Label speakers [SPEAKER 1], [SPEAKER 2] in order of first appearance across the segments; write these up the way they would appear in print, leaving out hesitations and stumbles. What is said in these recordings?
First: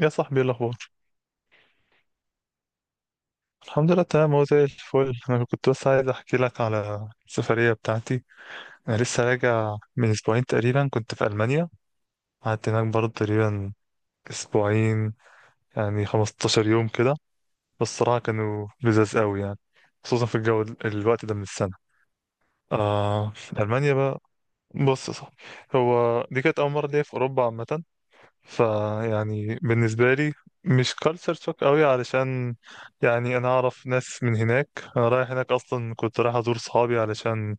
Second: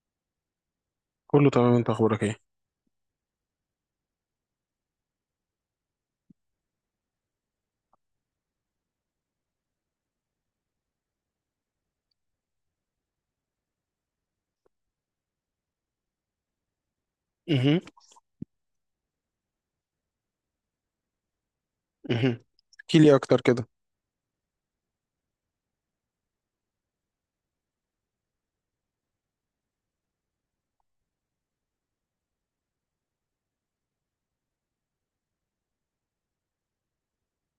[SPEAKER 1] يا صاحبي ايه الاخبار؟
[SPEAKER 2] كله تمام، انت اخبارك ايه؟
[SPEAKER 1] الحمد لله تمام، هو زي الفل. انا كنت بس عايز احكي لك على السفريه بتاعتي. انا لسه راجع من اسبوعين تقريبا، كنت في المانيا. قعدت هناك برضه تقريبا اسبوعين، يعني 15 يوم كده.
[SPEAKER 2] مهم.
[SPEAKER 1] بس الصراحه كانوا لذاذ قوي يعني، خصوصا في الجو الوقت ده من السنه.
[SPEAKER 2] مهم. احكي لي
[SPEAKER 1] آه،
[SPEAKER 2] اكتر كده.
[SPEAKER 1] المانيا بقى. بص يا صاحبي، هو دي كانت اول مره ليا في اوروبا عامه. فيعني بالنسبة لي مش كالتشر شوك قوي، علشان يعني انا اعرف ناس من هناك. انا رايح هناك اصلا، كنت رايح ازور صحابي علشان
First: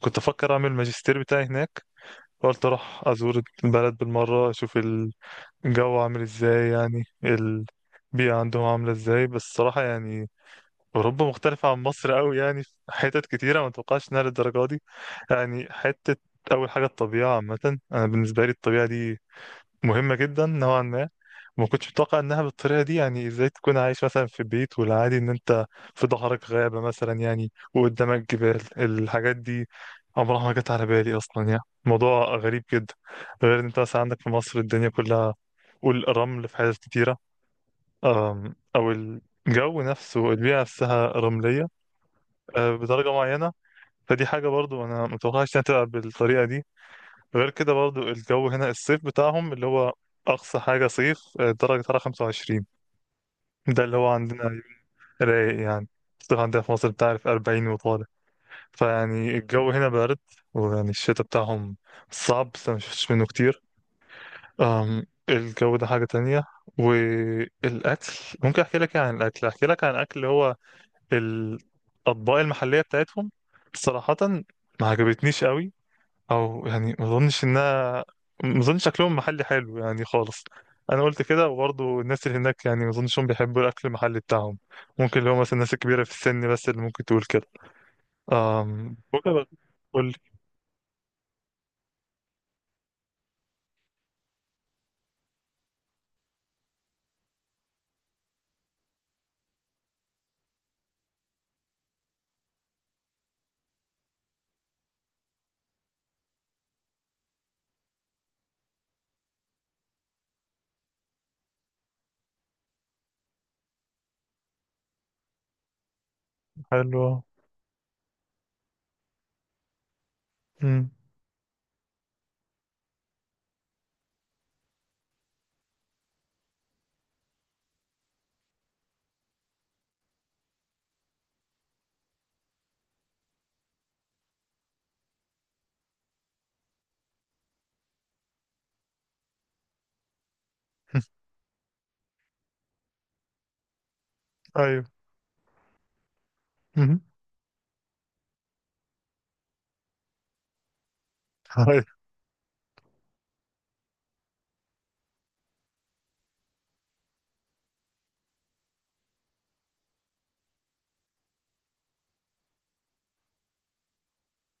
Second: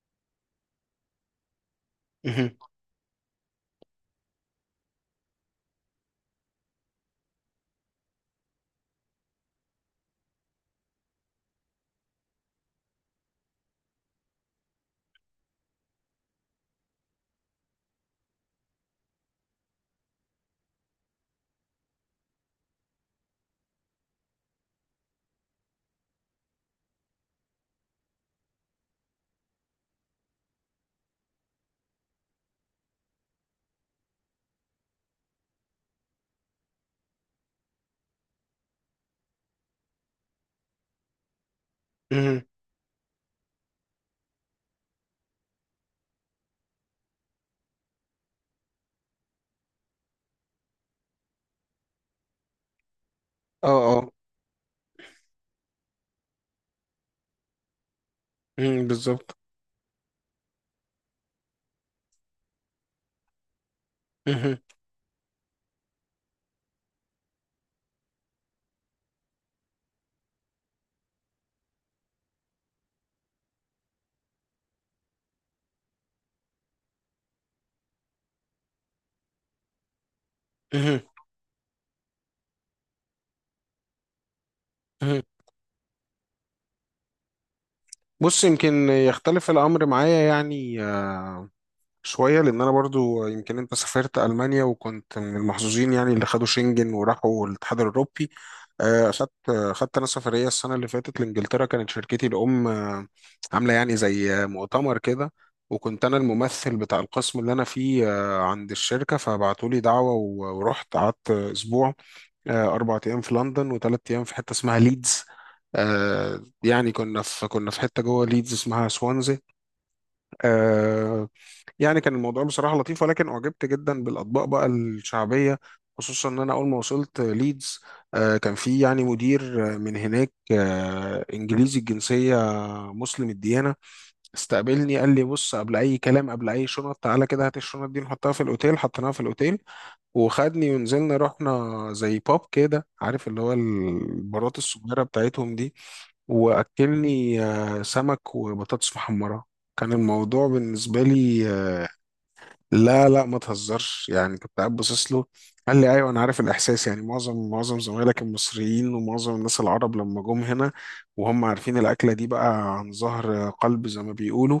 [SPEAKER 1] كنت افكر اعمل الماجستير بتاعي هناك.
[SPEAKER 2] مهم.
[SPEAKER 1] قلت اروح ازور البلد بالمرة، اشوف الجو عامل ازاي، يعني البيئة عندهم عاملة ازاي. بس الصراحة يعني اوروبا مختلفة عن مصر قوي، يعني في حتت كتيرة ما اتوقعش انها للدرجة دي. يعني حتة، اول حاجة الطبيعة عامة، انا بالنسبة لي الطبيعة دي مهمة جدا نوعا ما، وما كنتش متوقع انها بالطريقة دي. يعني ازاي تكون عايش مثلا في بيت، والعادي ان انت في ظهرك غابة مثلا، يعني وقدامك جبال. الحاجات دي عمرها ما جت على بالي اصلا، يعني موضوع غريب جدا. غير ان انت مثلا عندك في مصر الدنيا كلها والرمل في حاجات كتيرة. او الجو نفسه، البيئة نفسها رملية
[SPEAKER 2] مهم.
[SPEAKER 1] بدرجة معينة. فدي حاجة برضو انا متوقعش انها تبقى بالطريقة دي. غير كده برضو الجو هنا، الصيف بتاعهم اللي هو أقصى حاجة صيف درجة حرارة 25.
[SPEAKER 2] اه
[SPEAKER 1] ده اللي هو
[SPEAKER 2] اه.
[SPEAKER 1] عندنا رايق يعني. الصيف عندنا في مصر بتعرف 40 وطالع.
[SPEAKER 2] مم، بالظبط.
[SPEAKER 1] فيعني الجو هنا بارد. ويعني الشتاء بتاعهم صعب، بس أنا مشفتش منه كتير.
[SPEAKER 2] مهم.
[SPEAKER 1] الجو ده حاجة تانية. والأكل، ممكن أحكي لك إيه عن الأكل؟ أحكي لك عن الأكل اللي هو الأطباق المحلية بتاعتهم. صراحة ما عجبتنيش قوي، او يعني ما اظنش شكلهم محلي حلو يعني خالص.
[SPEAKER 2] مهم.
[SPEAKER 1] انا قلت كده، وبرضه الناس اللي هناك يعني ما اظنش هم بيحبوا الاكل المحلي بتاعهم. ممكن
[SPEAKER 2] مهم.
[SPEAKER 1] اللي هو مثلا الناس الكبيره في السن بس اللي ممكن تقول كده.
[SPEAKER 2] بص، يمكن
[SPEAKER 1] امم، ممكن.
[SPEAKER 2] يختلف الامر
[SPEAKER 1] قول لي.
[SPEAKER 2] معايا يعني شوية. لأن أنا برضو، يمكن أنت سافرت ألمانيا وكنت من المحظوظين يعني اللي خدوا شنجن وراحوا الاتحاد الأوروبي. أخدت أنا سفرية السنة اللي فاتت لإنجلترا. كانت شركتي الأم عاملة يعني زي مؤتمر كده، وكنت أنا الممثل بتاع القسم اللي أنا فيه عند الشركة، فبعتولي دعوة ورحت قعدت أسبوع. أربع أيام في لندن وثلاث أيام في حتة اسمها ليدز. يعني
[SPEAKER 1] حلو.
[SPEAKER 2] كنا في حتة جوه ليدز اسمها سوانزي.
[SPEAKER 1] امم.
[SPEAKER 2] آه، يعني كان الموضوع بصراحة لطيف، ولكن أعجبت جدا بالأطباق بقى الشعبية. خصوصا إن أنا أول ما وصلت ليدز كان في يعني مدير من هناك، إنجليزي الجنسية، مسلم الديانة. استقبلني قال لي: بص، قبل أي كلام، قبل أي شنط، تعالى كده هات الشنط دي نحطها في الأوتيل. حطيناها في الأوتيل وخدني ونزلنا، رحنا زي باب كده، عارف اللي هو البارات
[SPEAKER 1] ايوه.
[SPEAKER 2] الصغيرة بتاعتهم دي.
[SPEAKER 1] مم.
[SPEAKER 2] وأكلني سمك وبطاطس محمرة. كان الموضوع بالنسبة لي،
[SPEAKER 1] ايوه.
[SPEAKER 2] لا لا ما تهزرش، يعني كنت قاعد باصص له. قال لي: ايوه انا عارف الاحساس، يعني معظم زمايلك المصريين ومعظم الناس العرب لما جم هنا، وهم عارفين الاكله دي بقى عن ظهر قلب زي ما بيقولوا،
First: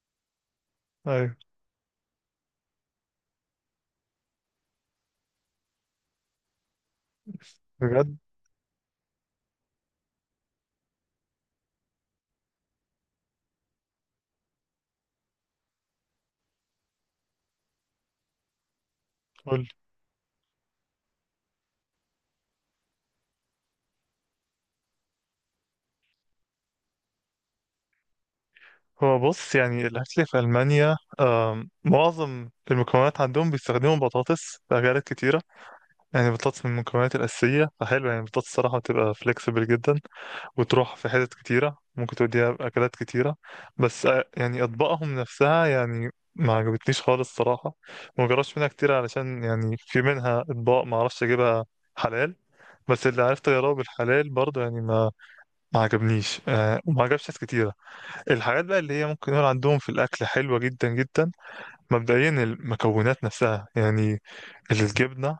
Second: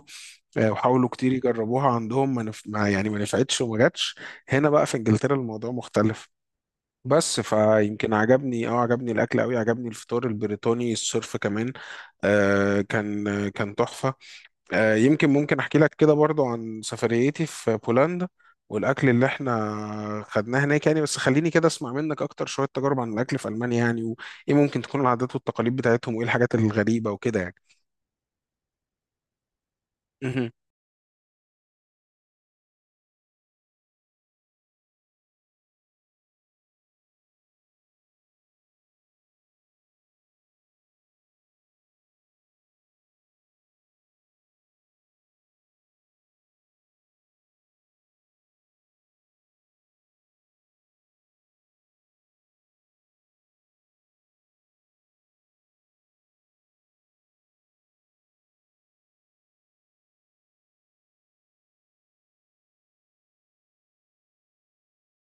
[SPEAKER 2] وحاولوا كتير
[SPEAKER 1] ايوه.
[SPEAKER 2] يجربوها عندهم ما يعني ما نفعتش وما جاتش. هنا بقى في انجلترا الموضوع مختلف. بس فيمكن
[SPEAKER 1] بجد؟
[SPEAKER 2] عجبني، اه عجبني الاكل قوي، عجبني الفطار البريطاني الصرف كمان. آه، كان كان تحفه. يمكن ممكن احكي لك كده برضو عن سفريتي في بولندا والاكل اللي
[SPEAKER 1] قول لي.
[SPEAKER 2] احنا خدناه هناك يعني. بس خليني كده اسمع منك اكتر شوية تجارب عن الاكل في المانيا يعني، وايه ممكن تكون العادات والتقاليد بتاعتهم، وايه الحاجات الغريبة وكده يعني.
[SPEAKER 1] هو بص، يعني الاكل في
[SPEAKER 2] مهم.
[SPEAKER 1] المانيا، معظم المكونات عندهم بيستخدموا بطاطس في اكلات كتيره. يعني بطاطس من المكونات الاساسيه، فحلو يعني. البطاطس الصراحه بتبقى فليكسبل جدا، وتروح في حتت كتيرة، ممكن توديها بأكلات كتيرة. بس يعني أطباقهم نفسها يعني ما عجبتنيش خالص صراحة. وما جربتش منها كتير، علشان يعني في منها أطباق ما أعرفش أجيبها حلال. بس اللي عرفت أجربه بالحلال برضه يعني ما عجبنيش وما عجبش ناس كتيرة. الحاجات بقى اللي هي ممكن نقول عندهم في الأكل حلوة جدا جدا، مبدئيا المكونات نفسها يعني. الجبنة،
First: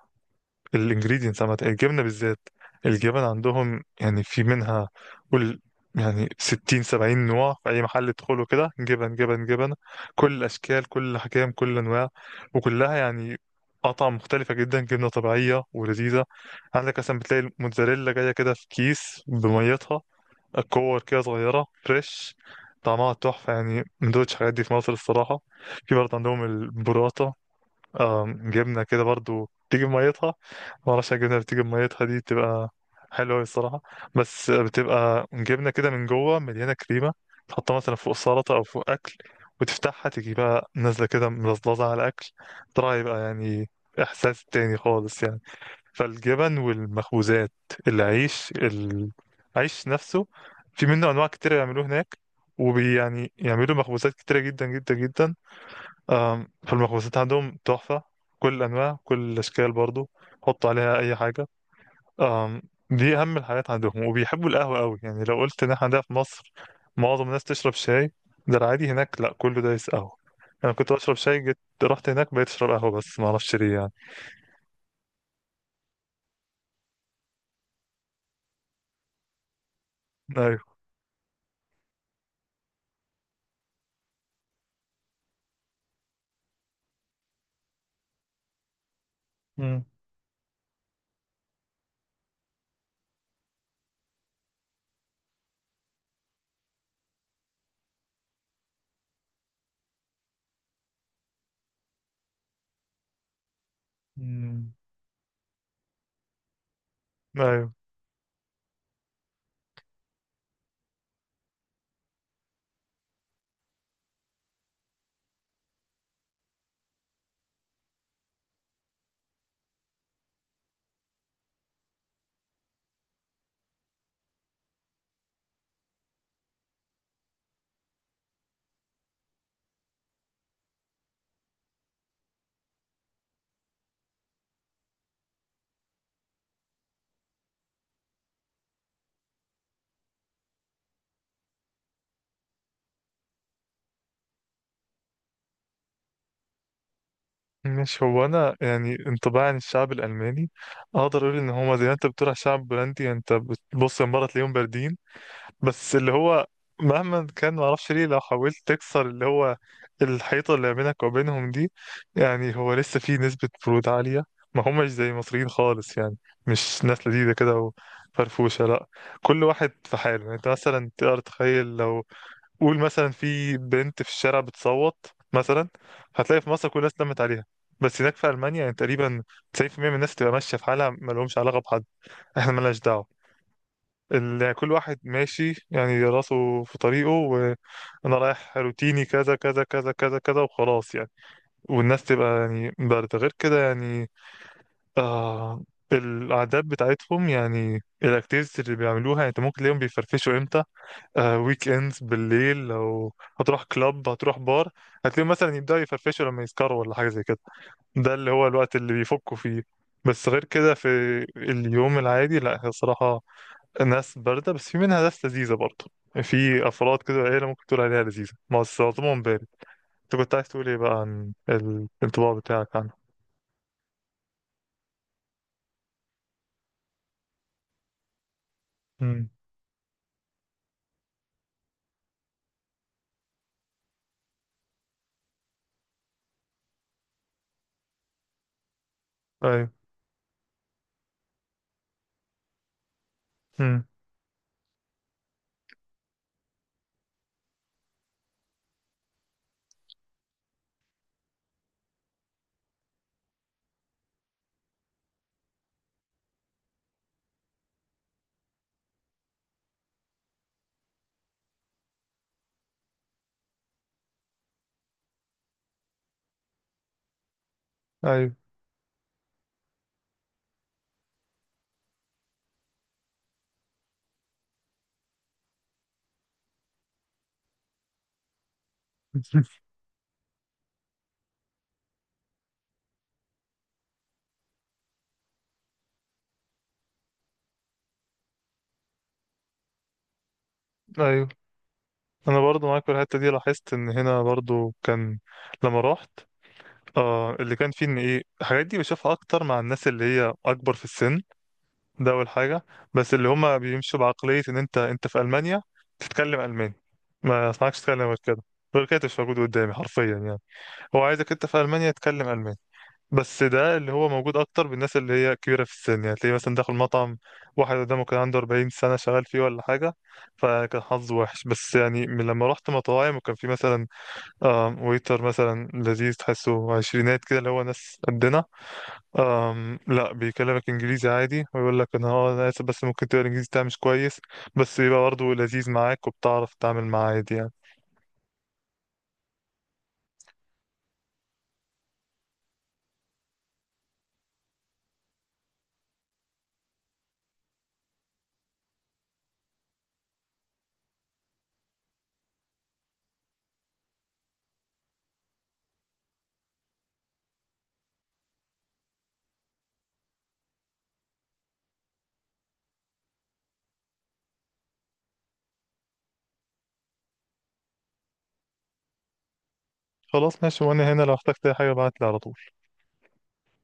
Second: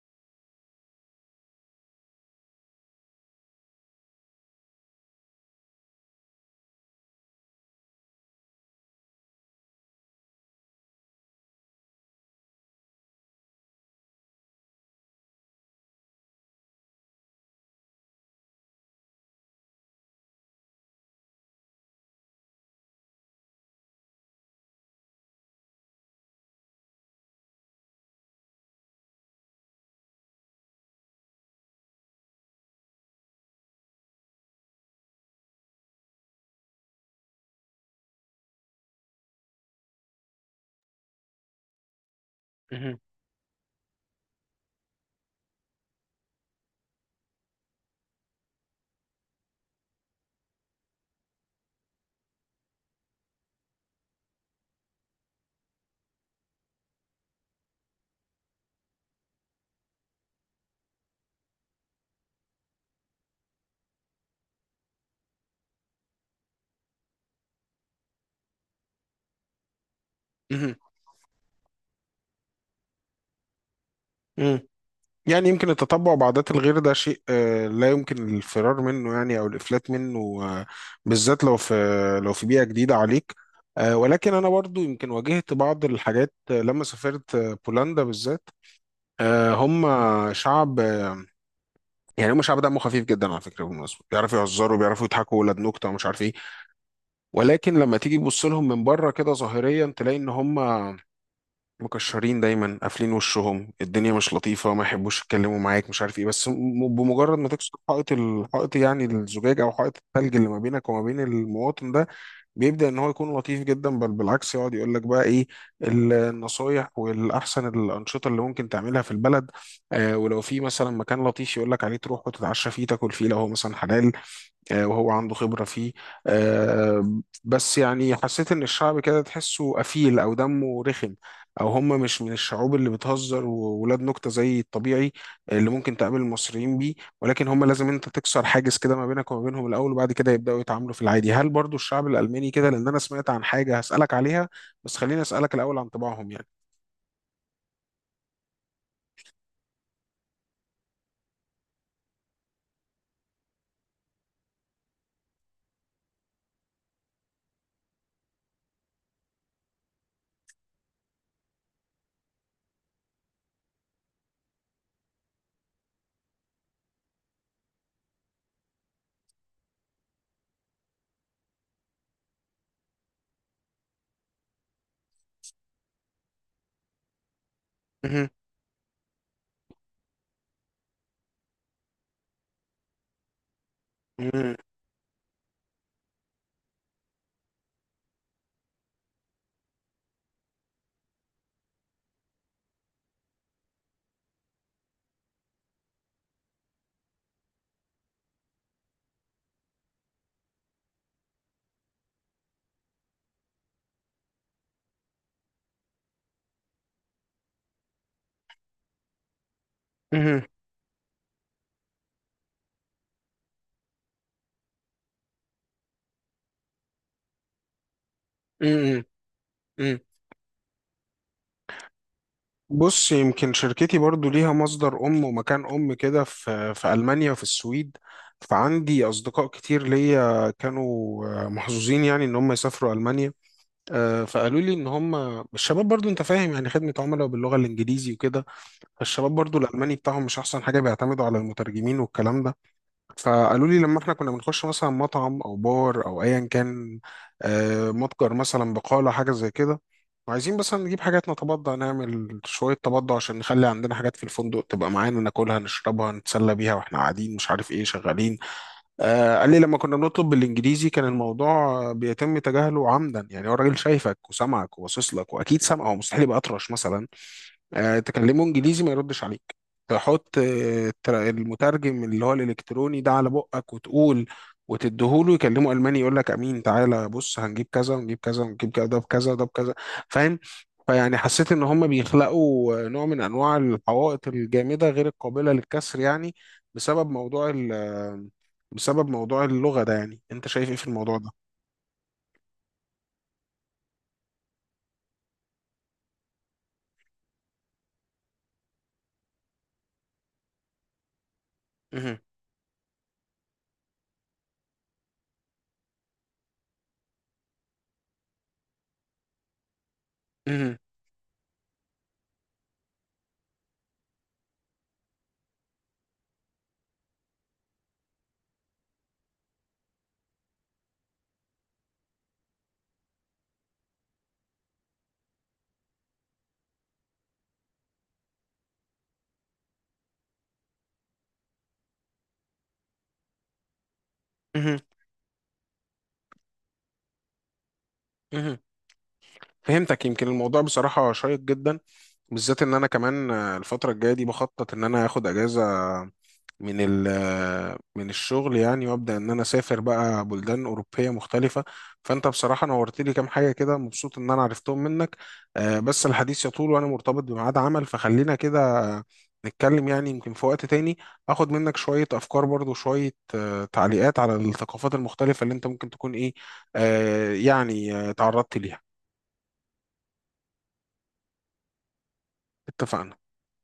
[SPEAKER 1] الانجريدينتس عامة، الجبنة بالذات، الجبن عندهم يعني في منها، قول، يعني ستين سبعين نوع. في أي محل تدخله كده جبن جبن جبن، كل الأشكال كل الأحجام كل الأنواع، وكلها يعني قطع مختلفة جدا، جبنة طبيعية ولذيذة. عندك مثلا بتلاقي الموتزاريلا جاية كده في كيس بميتها، كور كده صغيرة فريش، طعمها تحفة يعني. ما دوتش الحاجات دي في مصر الصراحة. في برضه عندهم البوراتا، اه جبنة كده برضو بتيجي بميتها. معرفش الجبنة اللي بتيجي بميتها دي بتبقى حلوة أوي الصراحة. بس بتبقى جبنة كده من جوه مليانة كريمة، تحطها مثلا فوق السلطة أو فوق أكل، وتفتحها تيجي بقى نازلة كده ملظلظة على الأكل.
[SPEAKER 2] مهم.
[SPEAKER 1] ترى يبقى يعني إحساس تاني خالص يعني. فالجبن والمخبوزات، العيش، العيش نفسه في منه أنواع كتير يعملوه هناك، وبي يعني يعملوا مخبوزات كتيرة جدا جدا جدا. فالمخبوزات عندهم تحفة، كل الأنواع كل الأشكال برضو، حطوا عليها أي حاجة. آم، دي أهم الحاجات عندهم. وبيحبوا القهوة قوي، يعني لو قلت إن إحنا عندنا في مصر معظم الناس تشرب شاي، ده العادي. هناك لأ، كله دايس قهوة. أنا
[SPEAKER 2] مهم.
[SPEAKER 1] كنت بشرب شاي، جيت رحت هناك بقيت أشرب قهوة، بس معرفش ليه يعني.
[SPEAKER 2] مهم. يعني يمكن التطبع بعادات الغير ده شيء لا يمكن الفرار منه يعني او الافلات منه.
[SPEAKER 1] أيوه.
[SPEAKER 2] بالذات لو في، لو في بيئة جديدة عليك. ولكن انا برضو يمكن واجهت بعض الحاجات لما سافرت بولندا بالذات.
[SPEAKER 1] مم.
[SPEAKER 2] هم شعب، يعني هم شعب دمه خفيف جدا على فكره بالمناسبه، بيعرفوا يهزروا بيعرفوا يضحكوا، ولاد نكته ومش عارف ايه. ولكن لما تيجي تبص لهم من بره كده ظاهريا تلاقي ان هم مكشرين دايما، قافلين وشهم، الدنيا مش
[SPEAKER 1] مم.
[SPEAKER 2] لطيفه، ما يحبوش يتكلموا معاك، مش عارف ايه. بس بمجرد ما تكسر
[SPEAKER 1] أيوه.
[SPEAKER 2] الحائط يعني الزجاج او حائط الثلج اللي ما بينك وما بين المواطن ده، بيبدأ ان هو يكون لطيف جدا. بل بالعكس يقعد يقول لك بقى ايه النصايح والاحسن الانشطه اللي ممكن تعملها في البلد. آه، ولو في مثلا مكان لطيف يقول لك عليه تروح وتتعشى فيه تاكل فيه لو هو مثلا حلال، وهو عنده خبرة فيه. بس يعني حسيت إن الشعب كده تحسه قفيل أو دمه رخم، أو هم مش من الشعوب اللي بتهزر وولاد نكتة زي الطبيعي اللي ممكن تقابل المصريين بيه. ولكن هم لازم أنت تكسر حاجز كده ما بينك وما بينهم الأول، وبعد كده يبدأوا يتعاملوا في العادي. هل برضو الشعب الألماني كده؟ لأن أنا سمعت عن حاجة هسألك عليها، بس خليني أسألك الأول عن طباعهم يعني.
[SPEAKER 1] مش هو، أنا يعني انطباعي عن الشعب الألماني أقدر أقول إن هما زي ما أنت بتقول على الشعب البولندي، يعني أنت بتبص المرة تلاقيهم باردين. بس اللي هو مهما كان، معرفش ليه، لو حاولت تكسر اللي هو الحيطة اللي بينك وبينهم دي، يعني هو لسه في نسبة برود عالية. ما هماش زي المصريين خالص يعني، مش ناس لذيذة كده وفرفوشة، لا. كل واحد في حاله يعني. انت مثلا تقدر تخيل لو قول مثلا في بنت في الشارع بتصوت مثلا، هتلاقي في مصر كل الناس لمت عليها، بس هناك في
[SPEAKER 2] مهم.
[SPEAKER 1] ألمانيا يعني تقريبا 90% من الناس تبقى ماشية في حالها، مالهمش علاقة بحد. احنا مالناش دعوة.
[SPEAKER 2] مهم.
[SPEAKER 1] كل واحد ماشي يعني راسه في طريقه، وانا رايح روتيني كذا كذا كذا كذا كذا وخلاص يعني. والناس تبقى يعني بارده. غير كده يعني، آه، العادات بتاعتهم، يعني الاكتيفيتيز اللي بيعملوها، يعني انت ممكن تلاقيهم بيفرفشوا امتى؟ آه، ويك اندز بالليل، لو هتروح كلاب، هتروح بار، هتلاقيهم مثلا يبداوا يفرفشوا لما يسكروا ولا حاجه زي كده. ده اللي هو الوقت اللي بيفكوا فيه. بس غير كده في اليوم العادي لا، هي الصراحه ناس باردة. بس في منها ناس لذيذة برضه، في أفراد كده، عيلة ممكن تقول عليها لذيذة ما
[SPEAKER 2] مهم.
[SPEAKER 1] وصلتهم بالي.
[SPEAKER 2] مهم.
[SPEAKER 1] أنت كنت عايز تقول إيه بقى عن الانطباع بتاعك عنها؟
[SPEAKER 2] بص، يمكن شركتي برضو ليها مصدر ومكان كده في في ألمانيا وفي السويد، فعندي
[SPEAKER 1] امم.
[SPEAKER 2] أصدقاء كتير ليا كانوا محظوظين يعني إن هم يسافروا ألمانيا. فقالوا لي إن هم، الشباب برضو أنت فاهم يعني خدمة عملاء باللغة الإنجليزي وكده، فالشباب برضو
[SPEAKER 1] أيوه.
[SPEAKER 2] الألماني بتاعهم مش أحسن حاجة، بيعتمدوا على المترجمين والكلام ده. فقالوا لي
[SPEAKER 1] امم.
[SPEAKER 2] لما احنا كنا بنخش مثلا مطعم او بار او ايا كان، متجر مثلا، بقالة، حاجة زي كده، وعايزين مثلا نجيب حاجات نتبضع نعمل شوية تبضع عشان نخلي عندنا حاجات في الفندق تبقى معانا ناكلها نشربها نتسلى بيها واحنا قاعدين مش عارف ايه شغالين. آه قال لي لما كنا بنطلب بالانجليزي كان الموضوع بيتم تجاهله عمدا. يعني هو الراجل شايفك وسامعك وباصص لك واكيد سامعه، هو مستحيل يبقى اطرش مثلا.
[SPEAKER 1] أيوه.
[SPEAKER 2] تكلمه انجليزي ما يردش عليك. تحط المترجم اللي هو الالكتروني ده على بقك وتقول، وتديهوله يكلمه الماني، يقول لك امين تعالى بص هنجيب كذا ونجيب كذا ونجيب كذا ده بكذا ده بكذا، فاهم. فيعني حسيت ان هم بيخلقوا نوع من انواع الحوائط الجامده غير القابله للكسر يعني، بسبب موضوع بسبب موضوع اللغه ده. يعني انت شايف ايه في الموضوع
[SPEAKER 1] أيوه.
[SPEAKER 2] ده؟
[SPEAKER 1] أنا برضه معاك في الحتة دي، لاحظت إن هنا برضه كان، لما رحت، آه اللي كان فيه إن إيه، الحاجات دي بشوفها أكتر مع الناس اللي هي أكبر في السن. ده
[SPEAKER 2] مهم.
[SPEAKER 1] أول حاجة. بس اللي هما بيمشوا بعقلية إن أنت، أنت في ألمانيا تتكلم ألماني، ما أسمعكش تتكلم غير كده، غير كده مش موجود قدامي حرفيا يعني.
[SPEAKER 2] مهم.
[SPEAKER 1] هو عايزك انت في المانيا تتكلم الماني. بس ده اللي هو موجود اكتر بالناس اللي هي كبيره في السن. يعني تلاقيه مثلا داخل مطعم واحد قدامه كان عنده 40 سنه شغال فيه ولا حاجه، فكان حظه وحش. بس يعني من لما رحت مطاعم وكان في مثلا ويتر مثلا لذيذ، تحسه عشرينات كده، اللي هو ناس قدنا، لا بيكلمك انجليزي عادي، ويقول لك انا انا اسف بس ممكن، تقرا الانجليزي بتاعي مش كويس.
[SPEAKER 2] مهم.
[SPEAKER 1] بس يبقى برضه لذيذ معاك، وبتعرف تتعامل معاه عادي يعني.
[SPEAKER 2] مهم. فهمتك. يمكن الموضوع بصراحة شيق جدا، بالذات ان انا كمان الفتره الجايه دي بخطط ان انا اخد اجازه من ال من الشغل يعني، وابدا ان انا اسافر بقى بلدان اوروبيه مختلفه. فانت بصراحه نورت لي كام حاجه كده، مبسوط ان انا عرفتهم منك. بس الحديث يطول وانا مرتبط بميعاد عمل فخلينا كده. آه، نتكلم يعني يمكن في وقت تاني، اخد منك شويه افكار برضو، شويه تعليقات على الثقافات المختلفه اللي انت ممكن تكون ايه، يعني تعرضت ليها.
[SPEAKER 1] خلاص ماشي، وانا هنا لو احتجت اي حاجه ابعت لي على طول.
[SPEAKER 2] اتفقنا.